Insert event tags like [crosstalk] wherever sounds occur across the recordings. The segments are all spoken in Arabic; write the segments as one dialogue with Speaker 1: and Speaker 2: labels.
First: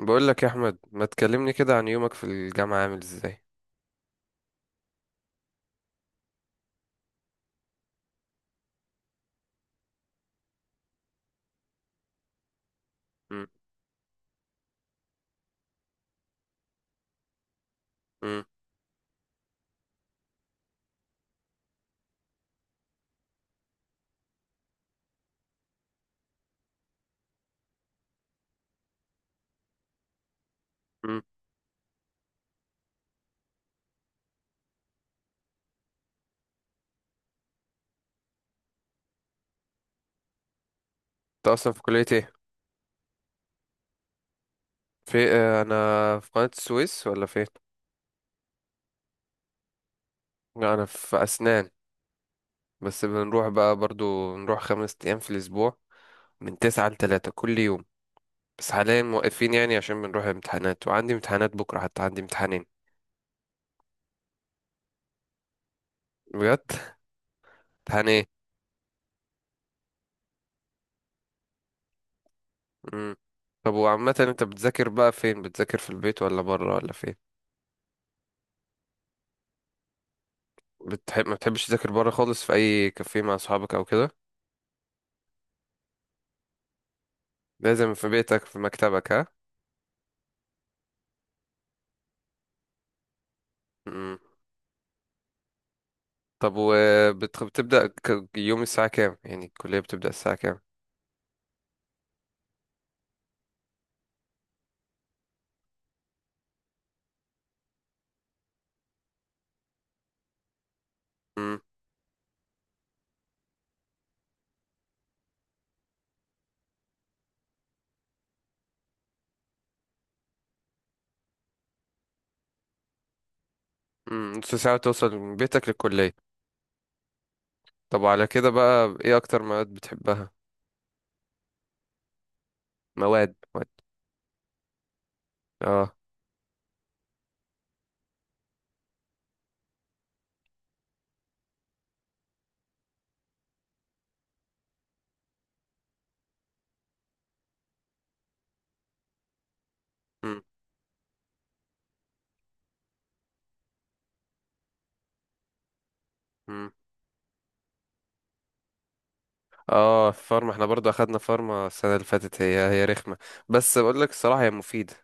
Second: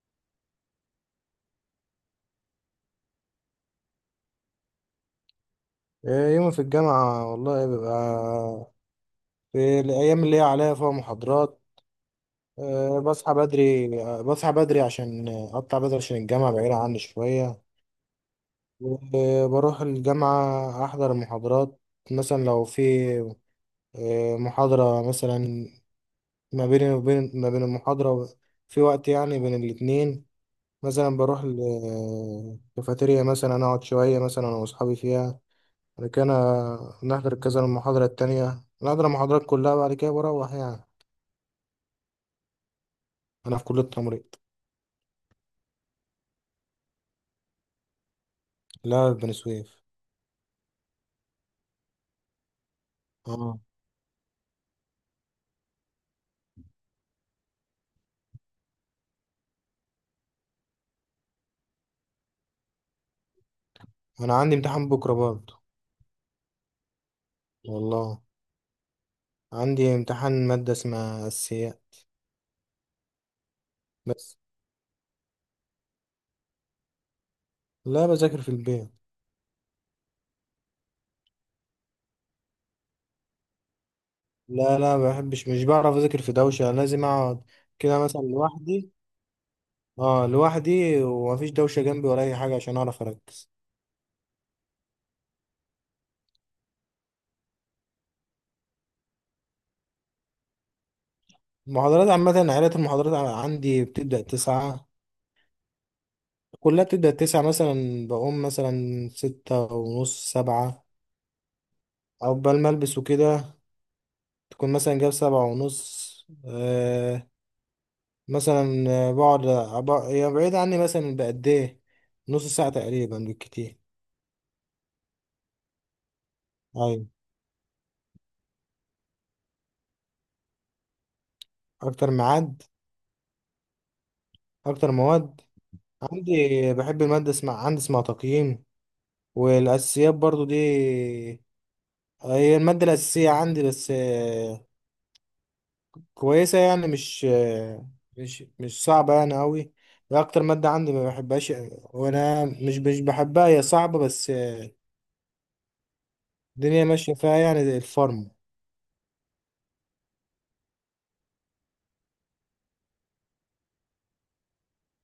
Speaker 1: بقول لك يا احمد، ما تكلمني كده عن يومك في الجامعه عامل ازاي؟
Speaker 2: يومي في الجامعة والله بيبقى في الأيام اللي هي عليا فيها محاضرات. بصحى
Speaker 1: مم.
Speaker 2: بدري. بصحى بدري عشان أقطع بدري عشان الجامعة بعيدة عني شوية.
Speaker 1: مم.
Speaker 2: وبروح الجامعة أحضر المحاضرات. مثلا لو في محاضرة، مثلا ما بين المحاضرة في وقت يعني بين الاتنين، مثلا
Speaker 1: مم.
Speaker 2: بروح الكافيتيريا مثلا أقعد شوية مثلا أنا وأصحابي فيها. بعد كده نحضر المحاضرة التانية، نحضر المحاضرات كلها، بعد كده بروح يعني.
Speaker 1: انت اصلا في كليه ايه؟
Speaker 2: أنا في كلية تمريض.
Speaker 1: في آه، انا في قناه السويس ولا فين؟
Speaker 2: لا، في بني سويف.
Speaker 1: لا، انا في اسنان. بس بنروح
Speaker 2: اه،
Speaker 1: بقى برضو نروح 5 ايام في الاسبوع، من 9 لـ3 كل يوم. بس حاليا موقفين، يعني عشان بنروح امتحانات، وعندي امتحانات بكره، حتى عندي امتحانين.
Speaker 2: أنا عندي امتحان بكرة برضه.
Speaker 1: بجد؟ [laughs] امتحان
Speaker 2: والله
Speaker 1: ايه؟
Speaker 2: عندي امتحان مادة اسمها أسياء.
Speaker 1: مم. طب وعامه
Speaker 2: بس
Speaker 1: انت بتذاكر بقى فين؟ بتذاكر في البيت ولا بره ولا فين؟
Speaker 2: لا، بذاكر في البيت.
Speaker 1: ما بتحبش تذاكر بره خالص في اي كافيه مع اصحابك او كده؟
Speaker 2: لا لا، ما بحبش، مش بعرف أذاكر في دوشة، لازم أقعد
Speaker 1: لازم
Speaker 2: كده
Speaker 1: في
Speaker 2: مثلا
Speaker 1: بيتك في
Speaker 2: لوحدي.
Speaker 1: مكتبك، ها؟
Speaker 2: اه لوحدي، ومفيش دوشة جنبي ولا أي حاجة عشان أعرف أركز.
Speaker 1: مم. طب وبتبدأ يوم الساعة كام؟ يعني الكلية بتبدأ الساعة كام؟
Speaker 2: المحاضرات عامة عائلة المحاضرات عندي بتبدأ تسعة، كلها بتبدأ تسعة. مثلا بقوم مثلا ستة ونص، سبعة،
Speaker 1: مم.
Speaker 2: عقبال ما ألبس وكده تكون مثلا جاب سبعة ونص. آه، مثلا آه، هي بعيد عني، مثلا بقد إيه، نص ساعة تقريبا بالكتير.
Speaker 1: مم. نص ساعة توصل من بيتك للكلية؟
Speaker 2: أيوة.
Speaker 1: طب وعلى كده بقى، ايه أكتر مواد بتحبها؟
Speaker 2: أكتر ميعاد
Speaker 1: مواد مواد.
Speaker 2: أكتر مواد
Speaker 1: اه.
Speaker 2: عندي بحب المادة اسمها عندي اسمها تقييم، والأساسيات برضو دي هي المادة الأساسية عندي. بس كويسة يعني، مش صعبة يعني أوي. هي
Speaker 1: مم.
Speaker 2: أكتر مادة عندي ما بحبهاش، وأنا مش بحبها. هي صعبة بس
Speaker 1: مم.
Speaker 2: الدنيا ماشية فيها يعني، زي الفارم.
Speaker 1: اه، فارما احنا برضو أخدنا فارما السنة اللي فاتت، هي رخمة. بس بقول لك الصراحة هي مفيدة.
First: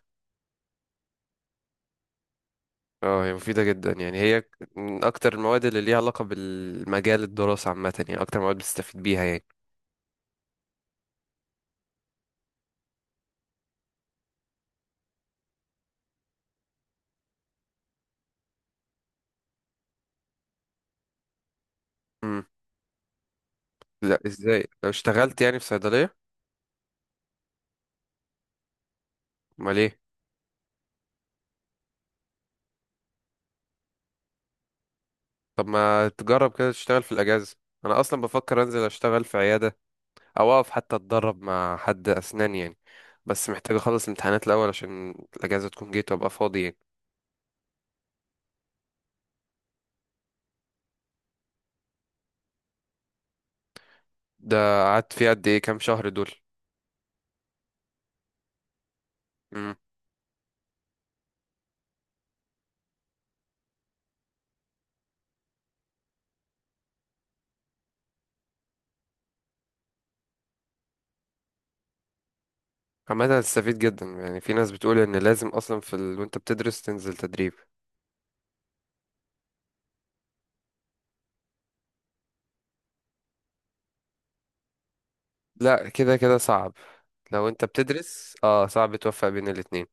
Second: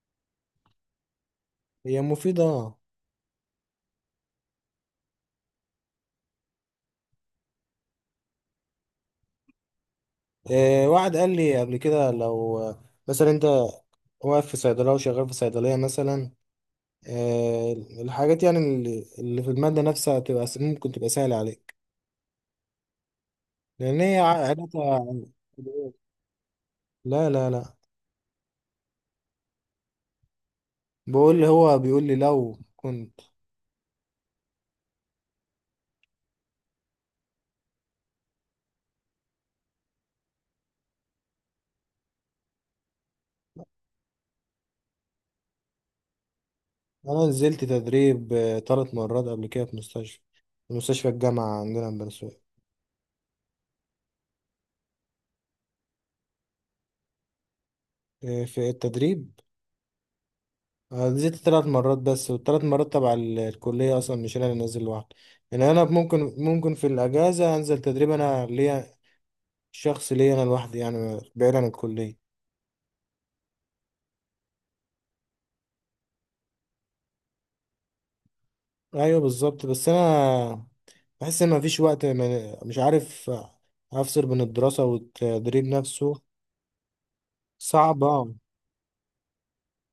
Speaker 2: هي مفيدة آه.
Speaker 1: اه، هي مفيدة جدا، يعني هي من أكتر المواد اللي ليها علاقة بالمجال الدراسة عامة، يعني أكتر مواد بتستفيد بيها يعني.
Speaker 2: آه، واحد قال لي قبل كده لو مثلا أنت واقف في صيدلية وشغال في صيدلية مثلا، آه، الحاجات يعني اللي في المادة نفسها تبقى ممكن تبقى سهلة عليك،
Speaker 1: مم.
Speaker 2: لأن
Speaker 1: لا،
Speaker 2: هي
Speaker 1: ازاي؟ لو
Speaker 2: عادتها.
Speaker 1: اشتغلت يعني في صيدلية؟
Speaker 2: لا،
Speaker 1: امال ايه؟
Speaker 2: بقول لي، هو بيقول لي لو كنت.
Speaker 1: طب ما تجرب كده تشتغل في الاجازه؟ انا اصلا بفكر انزل اشتغل في عياده، او اقف حتى اتدرب مع حد اسنان يعني. بس محتاج اخلص الامتحانات الاول، عشان الاجازه تكون جيت وابقى فاضي يعني.
Speaker 2: انا نزلت تدريب آه، تلات مرات قبل كده في مستشفى، في مستشفى الجامعة عندنا في بني سويف.
Speaker 1: ده، قعدت فيه قد ايه؟ كام شهر دول؟
Speaker 2: آه، في التدريب،
Speaker 1: امم.
Speaker 2: آه، نزلت تلات مرات بس، والتلات مرات تبع الكلية أصلا، مش أنا اللي نازل لوحدي. يعني أنا ممكن في الأجازة أنزل تدريب أنا ليا شخص، ليا أنا لوحدي يعني بعيد عن الكلية.
Speaker 1: عامه هتستفيد جدا، يعني في ناس بتقول ان لازم اصلا وانت بتدرس تنزل تدريب.
Speaker 2: أيوه بالظبط. بس أنا بحس إن مفيش وقت، مش عارف أفصل بين الدراسة والتدريب
Speaker 1: لا، كده
Speaker 2: نفسه.
Speaker 1: كده صعب. لو انت
Speaker 2: صعب آه.
Speaker 1: بتدرس صعب توفق بين الاتنين.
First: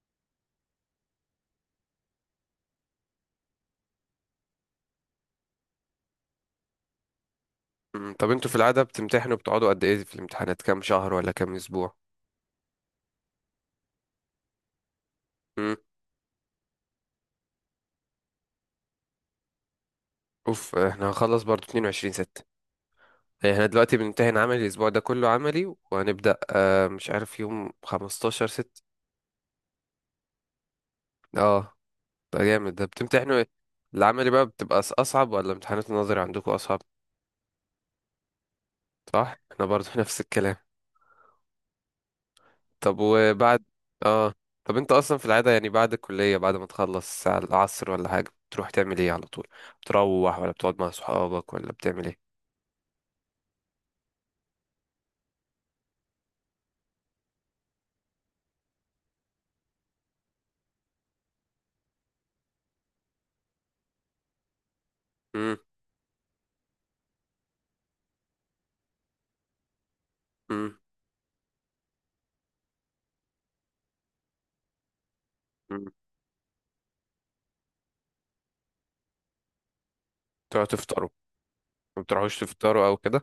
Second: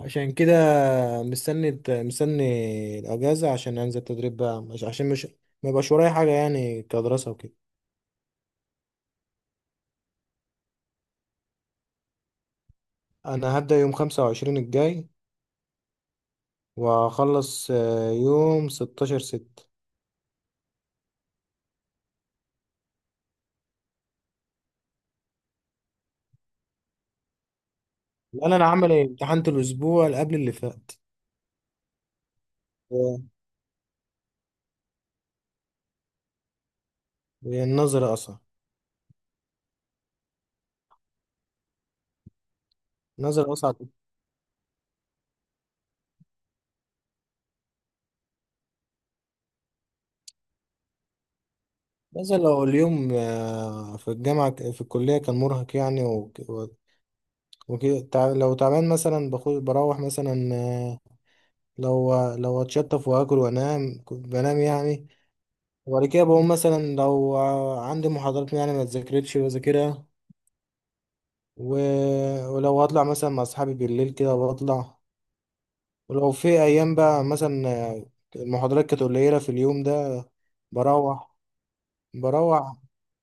Speaker 2: عشان كده مستني مستني الاجازه عشان انزل تدريب بقى، مش عشان مش ما يبقاش ورايا حاجه يعني كدراسه وكده.
Speaker 1: مم. طب انتوا في العاده بتمتحنوا، بتقعدوا قد ايه في الامتحانات؟ كام شهر ولا كام اسبوع؟
Speaker 2: انا هبدا يوم 25 الجاي، واخلص آه، يوم 16 6.
Speaker 1: اوف، احنا هنخلص برضو 22/6. احنا دلوقتي بنمتحن عملي، الاسبوع ده كله عملي، وهنبدأ مش عارف يوم
Speaker 2: لا
Speaker 1: 15
Speaker 2: انا
Speaker 1: 6
Speaker 2: عامل إيه؟ امتحنت الاسبوع اللي قبل اللي فات.
Speaker 1: اه، ده جامد ده،
Speaker 2: و-
Speaker 1: بتمتحنوا ايه؟ العملي بقى بتبقى اصعب ولا امتحانات النظري عندكم اصعب؟
Speaker 2: والنظر اصعب.
Speaker 1: صح، احنا برضو [laughs] نفس الكلام. طب
Speaker 2: نظر
Speaker 1: وبعد.
Speaker 2: اصعب.
Speaker 1: اه. طب انت اصلا في العادة يعني بعد الكلية، بعد ما تخلص على العصر ولا حاجة بتروح تعمل ايه على طول؟ بتروح ولا بتقعد مع صحابك ولا بتعمل ايه؟
Speaker 2: نظر لو اليوم آه، في الجامعه في الكليه كان مرهق يعني، وكده لو تعبان مثلا، باخد بروح مثلا آه، لو اتشطف واكل وانام، كنت بنام يعني.
Speaker 1: امم.
Speaker 2: وبعد كده بقوم، مثلا لو عندي محاضرات يعني ما اتذاكرتش بذاكرها،
Speaker 1: امم.
Speaker 2: و... ولو هطلع مثلا مع اصحابي بالليل كده بطلع. ولو في ايام بقى، مثلا المحاضرات كانت قليله في اليوم ده،
Speaker 1: تقعدوا تفطروا؟
Speaker 2: بروح.
Speaker 1: ما بتروحوش
Speaker 2: بروح
Speaker 1: تفطروا او كده؟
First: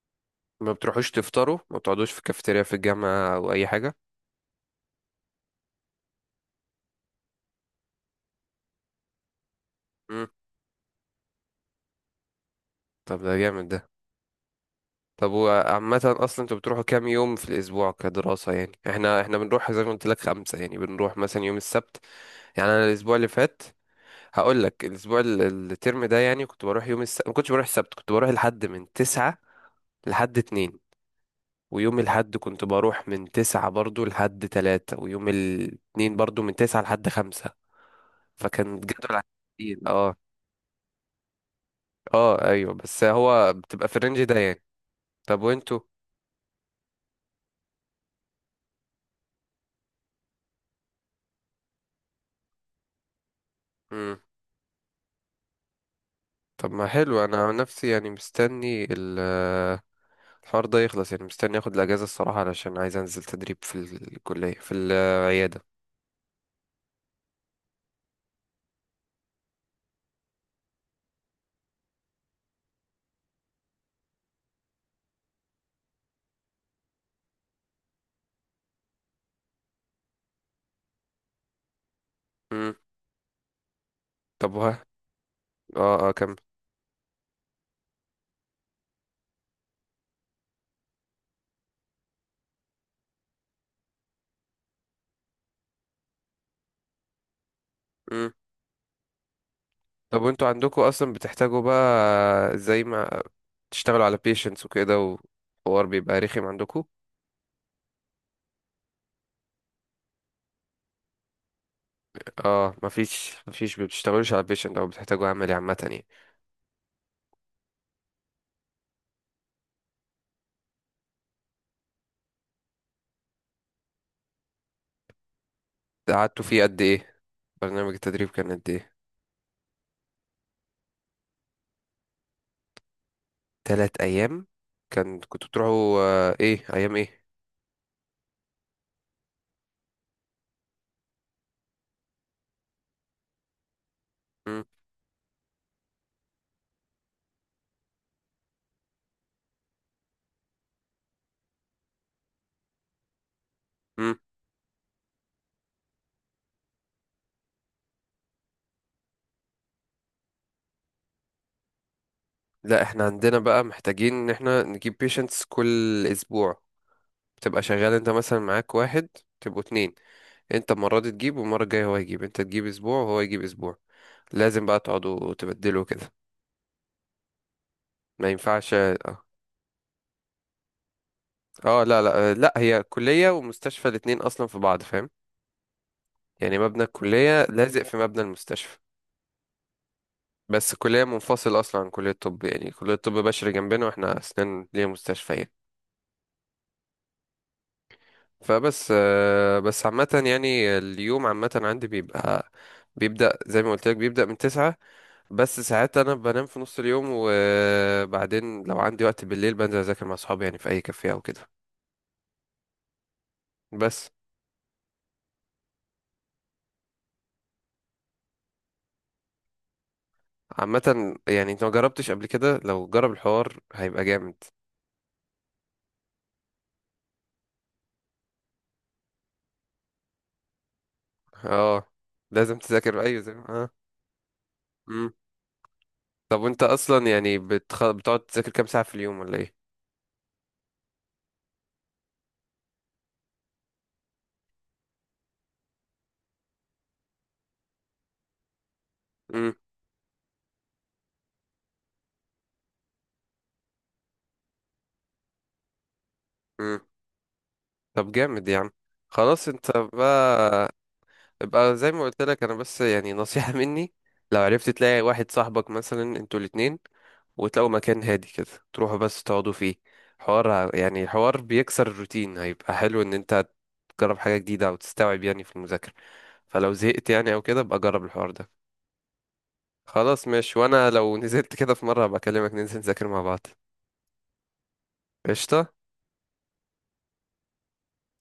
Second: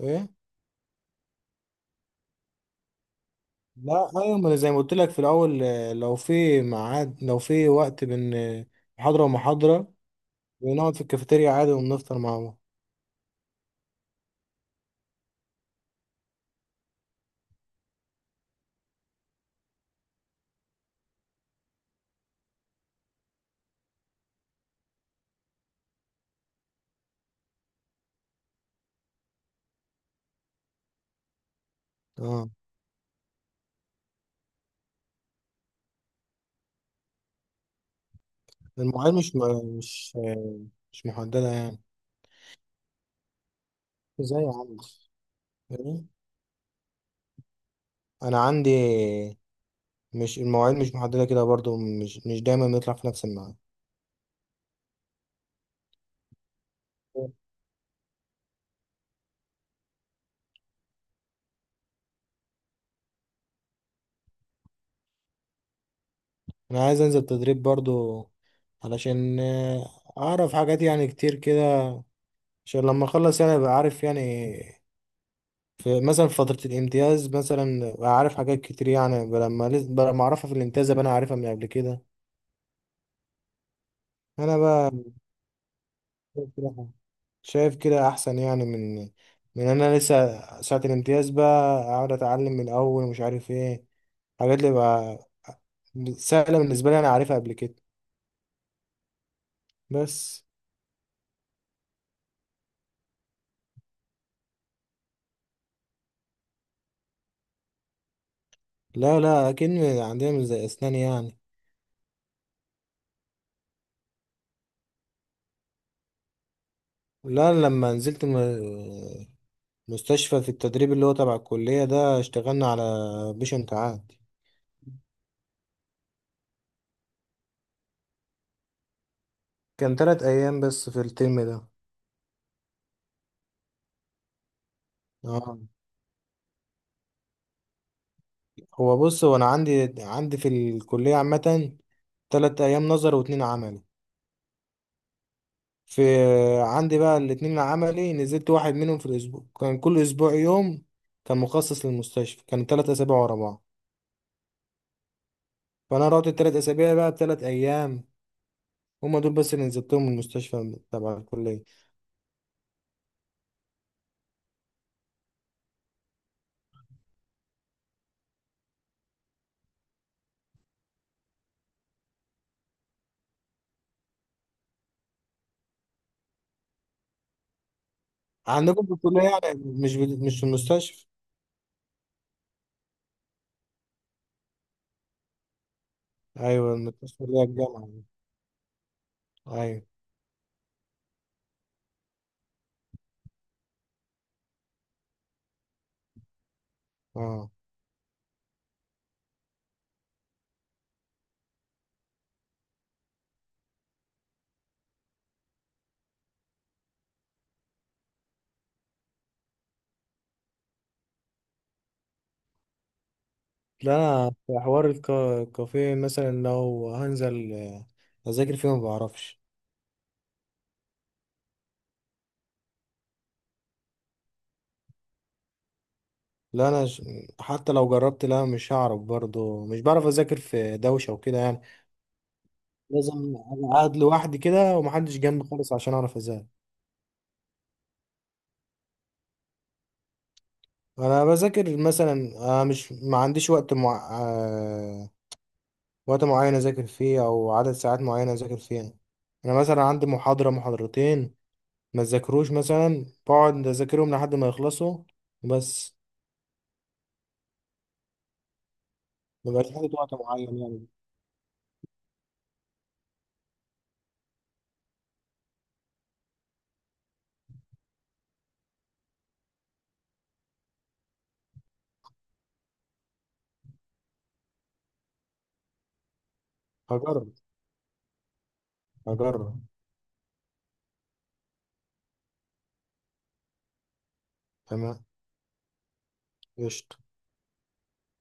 Speaker 2: ايه؟
Speaker 1: ما بتروحوش تفطروا، ما بتقعدوش في كافيتيريا في الجامعة أو أي حاجة؟
Speaker 2: لا ايوه، ما أنا زي ما قلت لك في الاول، لو في ميعاد لو في وقت بين محاضره ومحاضره
Speaker 1: مم.
Speaker 2: بنقعد في الكافيتيريا عادي، وبنفطر مع بعض.
Speaker 1: طب ده جامد ده. طب وعامة أصلا أنتوا بتروحوا كام يوم في الأسبوع كدراسة؟ يعني احنا بنروح زي ما قلت لك خمسة، يعني بنروح مثلا يوم السبت. يعني أنا الأسبوع اللي فات، هقول لك الأسبوع الترم ده يعني، كنت بروح يوم السبت، ما كنتش بروح السبت، كنت بروح لحد من 9 لحد 2، ويوم الحد
Speaker 2: اه.
Speaker 1: كنت بروح من 9 برضو لحد 3، ويوم الاتنين برضو من 9 لحد 5. فكان
Speaker 2: المعاناة
Speaker 1: جدول عندي تقيل. اه.
Speaker 2: مش مش محددة يعني.
Speaker 1: اه ايوه، بس هو بتبقى في الرينج ده
Speaker 2: ازاي يا
Speaker 1: يعني.
Speaker 2: عم؟
Speaker 1: طب وانتوا.
Speaker 2: يعني انا عندي، مش المواعيد مش محددة كده برضو، مش دايما بنطلع في نفس الميعاد.
Speaker 1: مم. طب ما حلو، انا عن نفسي يعني مستني الحوار ده يخلص، يعني مستني اخد الاجازه الصراحه علشان عايز انزل تدريب في الكليه في العياده.
Speaker 2: انا عايز انزل تدريب برضو علشان آه، اعرف حاجات يعني كتير كده، عشان لما اخلص يعني ابقى عارف يعني في مثلا في فترة الامتياز، مثلا ابقى عارف حاجات كتير يعني، لما لما اعرفها في الامتياز ابقى انا عارفها من قبل كده.
Speaker 1: مم. طب
Speaker 2: انا
Speaker 1: وها. اه اه، كمل.
Speaker 2: بقى شايف كده احسن، يعني من انا لسه ساعة الامتياز بقى اقعد اتعلم من الاول، ومش عارف ايه، حاجات اللي بقى سهلة بالنسبة لي انا عارفها قبل كده.
Speaker 1: مم. طب
Speaker 2: بس
Speaker 1: وانتوا عندكم اصلا بتحتاجوا بقى، زي ما تشتغلوا على patients وكده، وحوار بيبقى رخم عندكم؟
Speaker 2: لا لا، اكيد عندنا مش زي اسنان يعني.
Speaker 1: اه، مفيش بتشتغلوش على patient او بتحتاجوا عملي عامه يعني؟
Speaker 2: لا، لما نزلت مستشفى في التدريب اللي هو تبع الكلية ده، اشتغلنا على بيشنت عادي.
Speaker 1: قعدتوا فيه قد ايه؟ برنامج التدريب كان قد ايه؟
Speaker 2: كان تلات ايام بس في الترم ده.
Speaker 1: 3 أيام. كان كنتوا
Speaker 2: اه،
Speaker 1: بتروحوا إيه أيام إيه؟
Speaker 2: هو بص، هو انا عندي في الكلية عامة تلات ايام نظر واتنين عمل.
Speaker 1: مم.
Speaker 2: في عندي بقى الاتنين عملي، نزلت واحد منهم في الأسبوع، كان كل أسبوع يوم كان مخصص للمستشفى، كان تلات أسابيع ورا بعض.
Speaker 1: مم.
Speaker 2: فأنا رحت التلات أسابيع بقى بتلات أيام، هما دول بس اللي نزلتهم من المستشفى تبع الكلية.
Speaker 1: لا، إحنا عندنا بقى محتاجين إن إحنا نجيب patients كل أسبوع. بتبقى شغال، أنت مثلا معاك واحد، تبقوا اتنين، أنت المرة دي تجيب والمرة الجاية هو يجيب، أنت تجيب أسبوع وهو يجيب أسبوع. لازم بقى تقعدوا تبدلوا كده، ما ينفعش.
Speaker 2: عندكم في الكلية
Speaker 1: اه.
Speaker 2: يعني، مش في المستشفى؟
Speaker 1: لا لا، لا، هي كلية ومستشفى الاتنين أصلا في بعض، فاهم؟ يعني
Speaker 2: أيوة،
Speaker 1: مبنى
Speaker 2: المستشفى اللي هي
Speaker 1: الكلية لازق
Speaker 2: الجامعة
Speaker 1: في
Speaker 2: دي.
Speaker 1: مبنى المستشفى.
Speaker 2: أيوة.
Speaker 1: بس كلية منفصلة أصلا عن كلية الطب، يعني كلية الطب بشري جنبنا، وإحنا أسنان ليها مستشفيات.
Speaker 2: أه.
Speaker 1: فبس آه، بس عامة يعني اليوم عامة عندي بيبقى، بيبدأ زي ما قلت لك بيبدأ من تسعة. بس ساعات أنا بنام في نص اليوم، وبعدين لو عندي وقت بالليل بنزل أذاكر مع صحابي يعني في أي كافيه أو كده.
Speaker 2: لا
Speaker 1: بس.
Speaker 2: أنا في حوار الكافيه، مثلا لو هنزل أذاكر فيه ما بعرفش.
Speaker 1: عامة يعني أنت ما جربتش قبل كده، لو جرب الحوار هيبقى جامد.
Speaker 2: لا أنا حتى لو جربت، لا مش هعرف برضه، مش بعرف أذاكر في دوشة وكده يعني.
Speaker 1: اه. لازم تذاكر، أيوة زي
Speaker 2: لازم
Speaker 1: ما
Speaker 2: أبقى
Speaker 1: اه.
Speaker 2: قاعد لوحدي كده
Speaker 1: مم.
Speaker 2: ومحدش جنبي خالص عشان اعرف
Speaker 1: طب
Speaker 2: اذاكر.
Speaker 1: وأنت أصلا يعني بتقعد تذاكر كام ساعة في اليوم ولا إيه؟
Speaker 2: انا بذاكر مثلا آه، مش ما عنديش وقت مع... آه، وقت معين اذاكر فيه او عدد ساعات معينه اذاكر فيها.
Speaker 1: مم.
Speaker 2: انا مثلا عندي محاضره محاضرتين ما اذاكروش، مثلا بقعد اذاكرهم لحد ما يخلصوا بس.
Speaker 1: مم. طب جامد يا عم. خلاص
Speaker 2: ما
Speaker 1: انت
Speaker 2: بقاش حاطط وقت معين
Speaker 1: بقى،
Speaker 2: يعني.
Speaker 1: ابقى زي ما قلت لك، انا بس يعني نصيحة [laughs] مني. لو عرفت تلاقي واحد صاحبك مثلا، انتوا الاتنين، وتلاقوا مكان هادي كده، تروحوا بس تقعدوا فيه. يعني الحوار بيكسر الروتين، هيبقى حلو ان انت تجرب حاجة جديدة او تستوعب يعني في المذاكرة. فلو زهقت
Speaker 2: هجرب
Speaker 1: يعني او كده، ابقى جرب الحوار ده.
Speaker 2: هجرب.
Speaker 1: خلاص ماشي، وانا لو نزلت كده في مرة هبقى اكلمك، ننزل نذاكر مع بعض.
Speaker 2: تمام.
Speaker 1: قشطة.
Speaker 2: قشطة.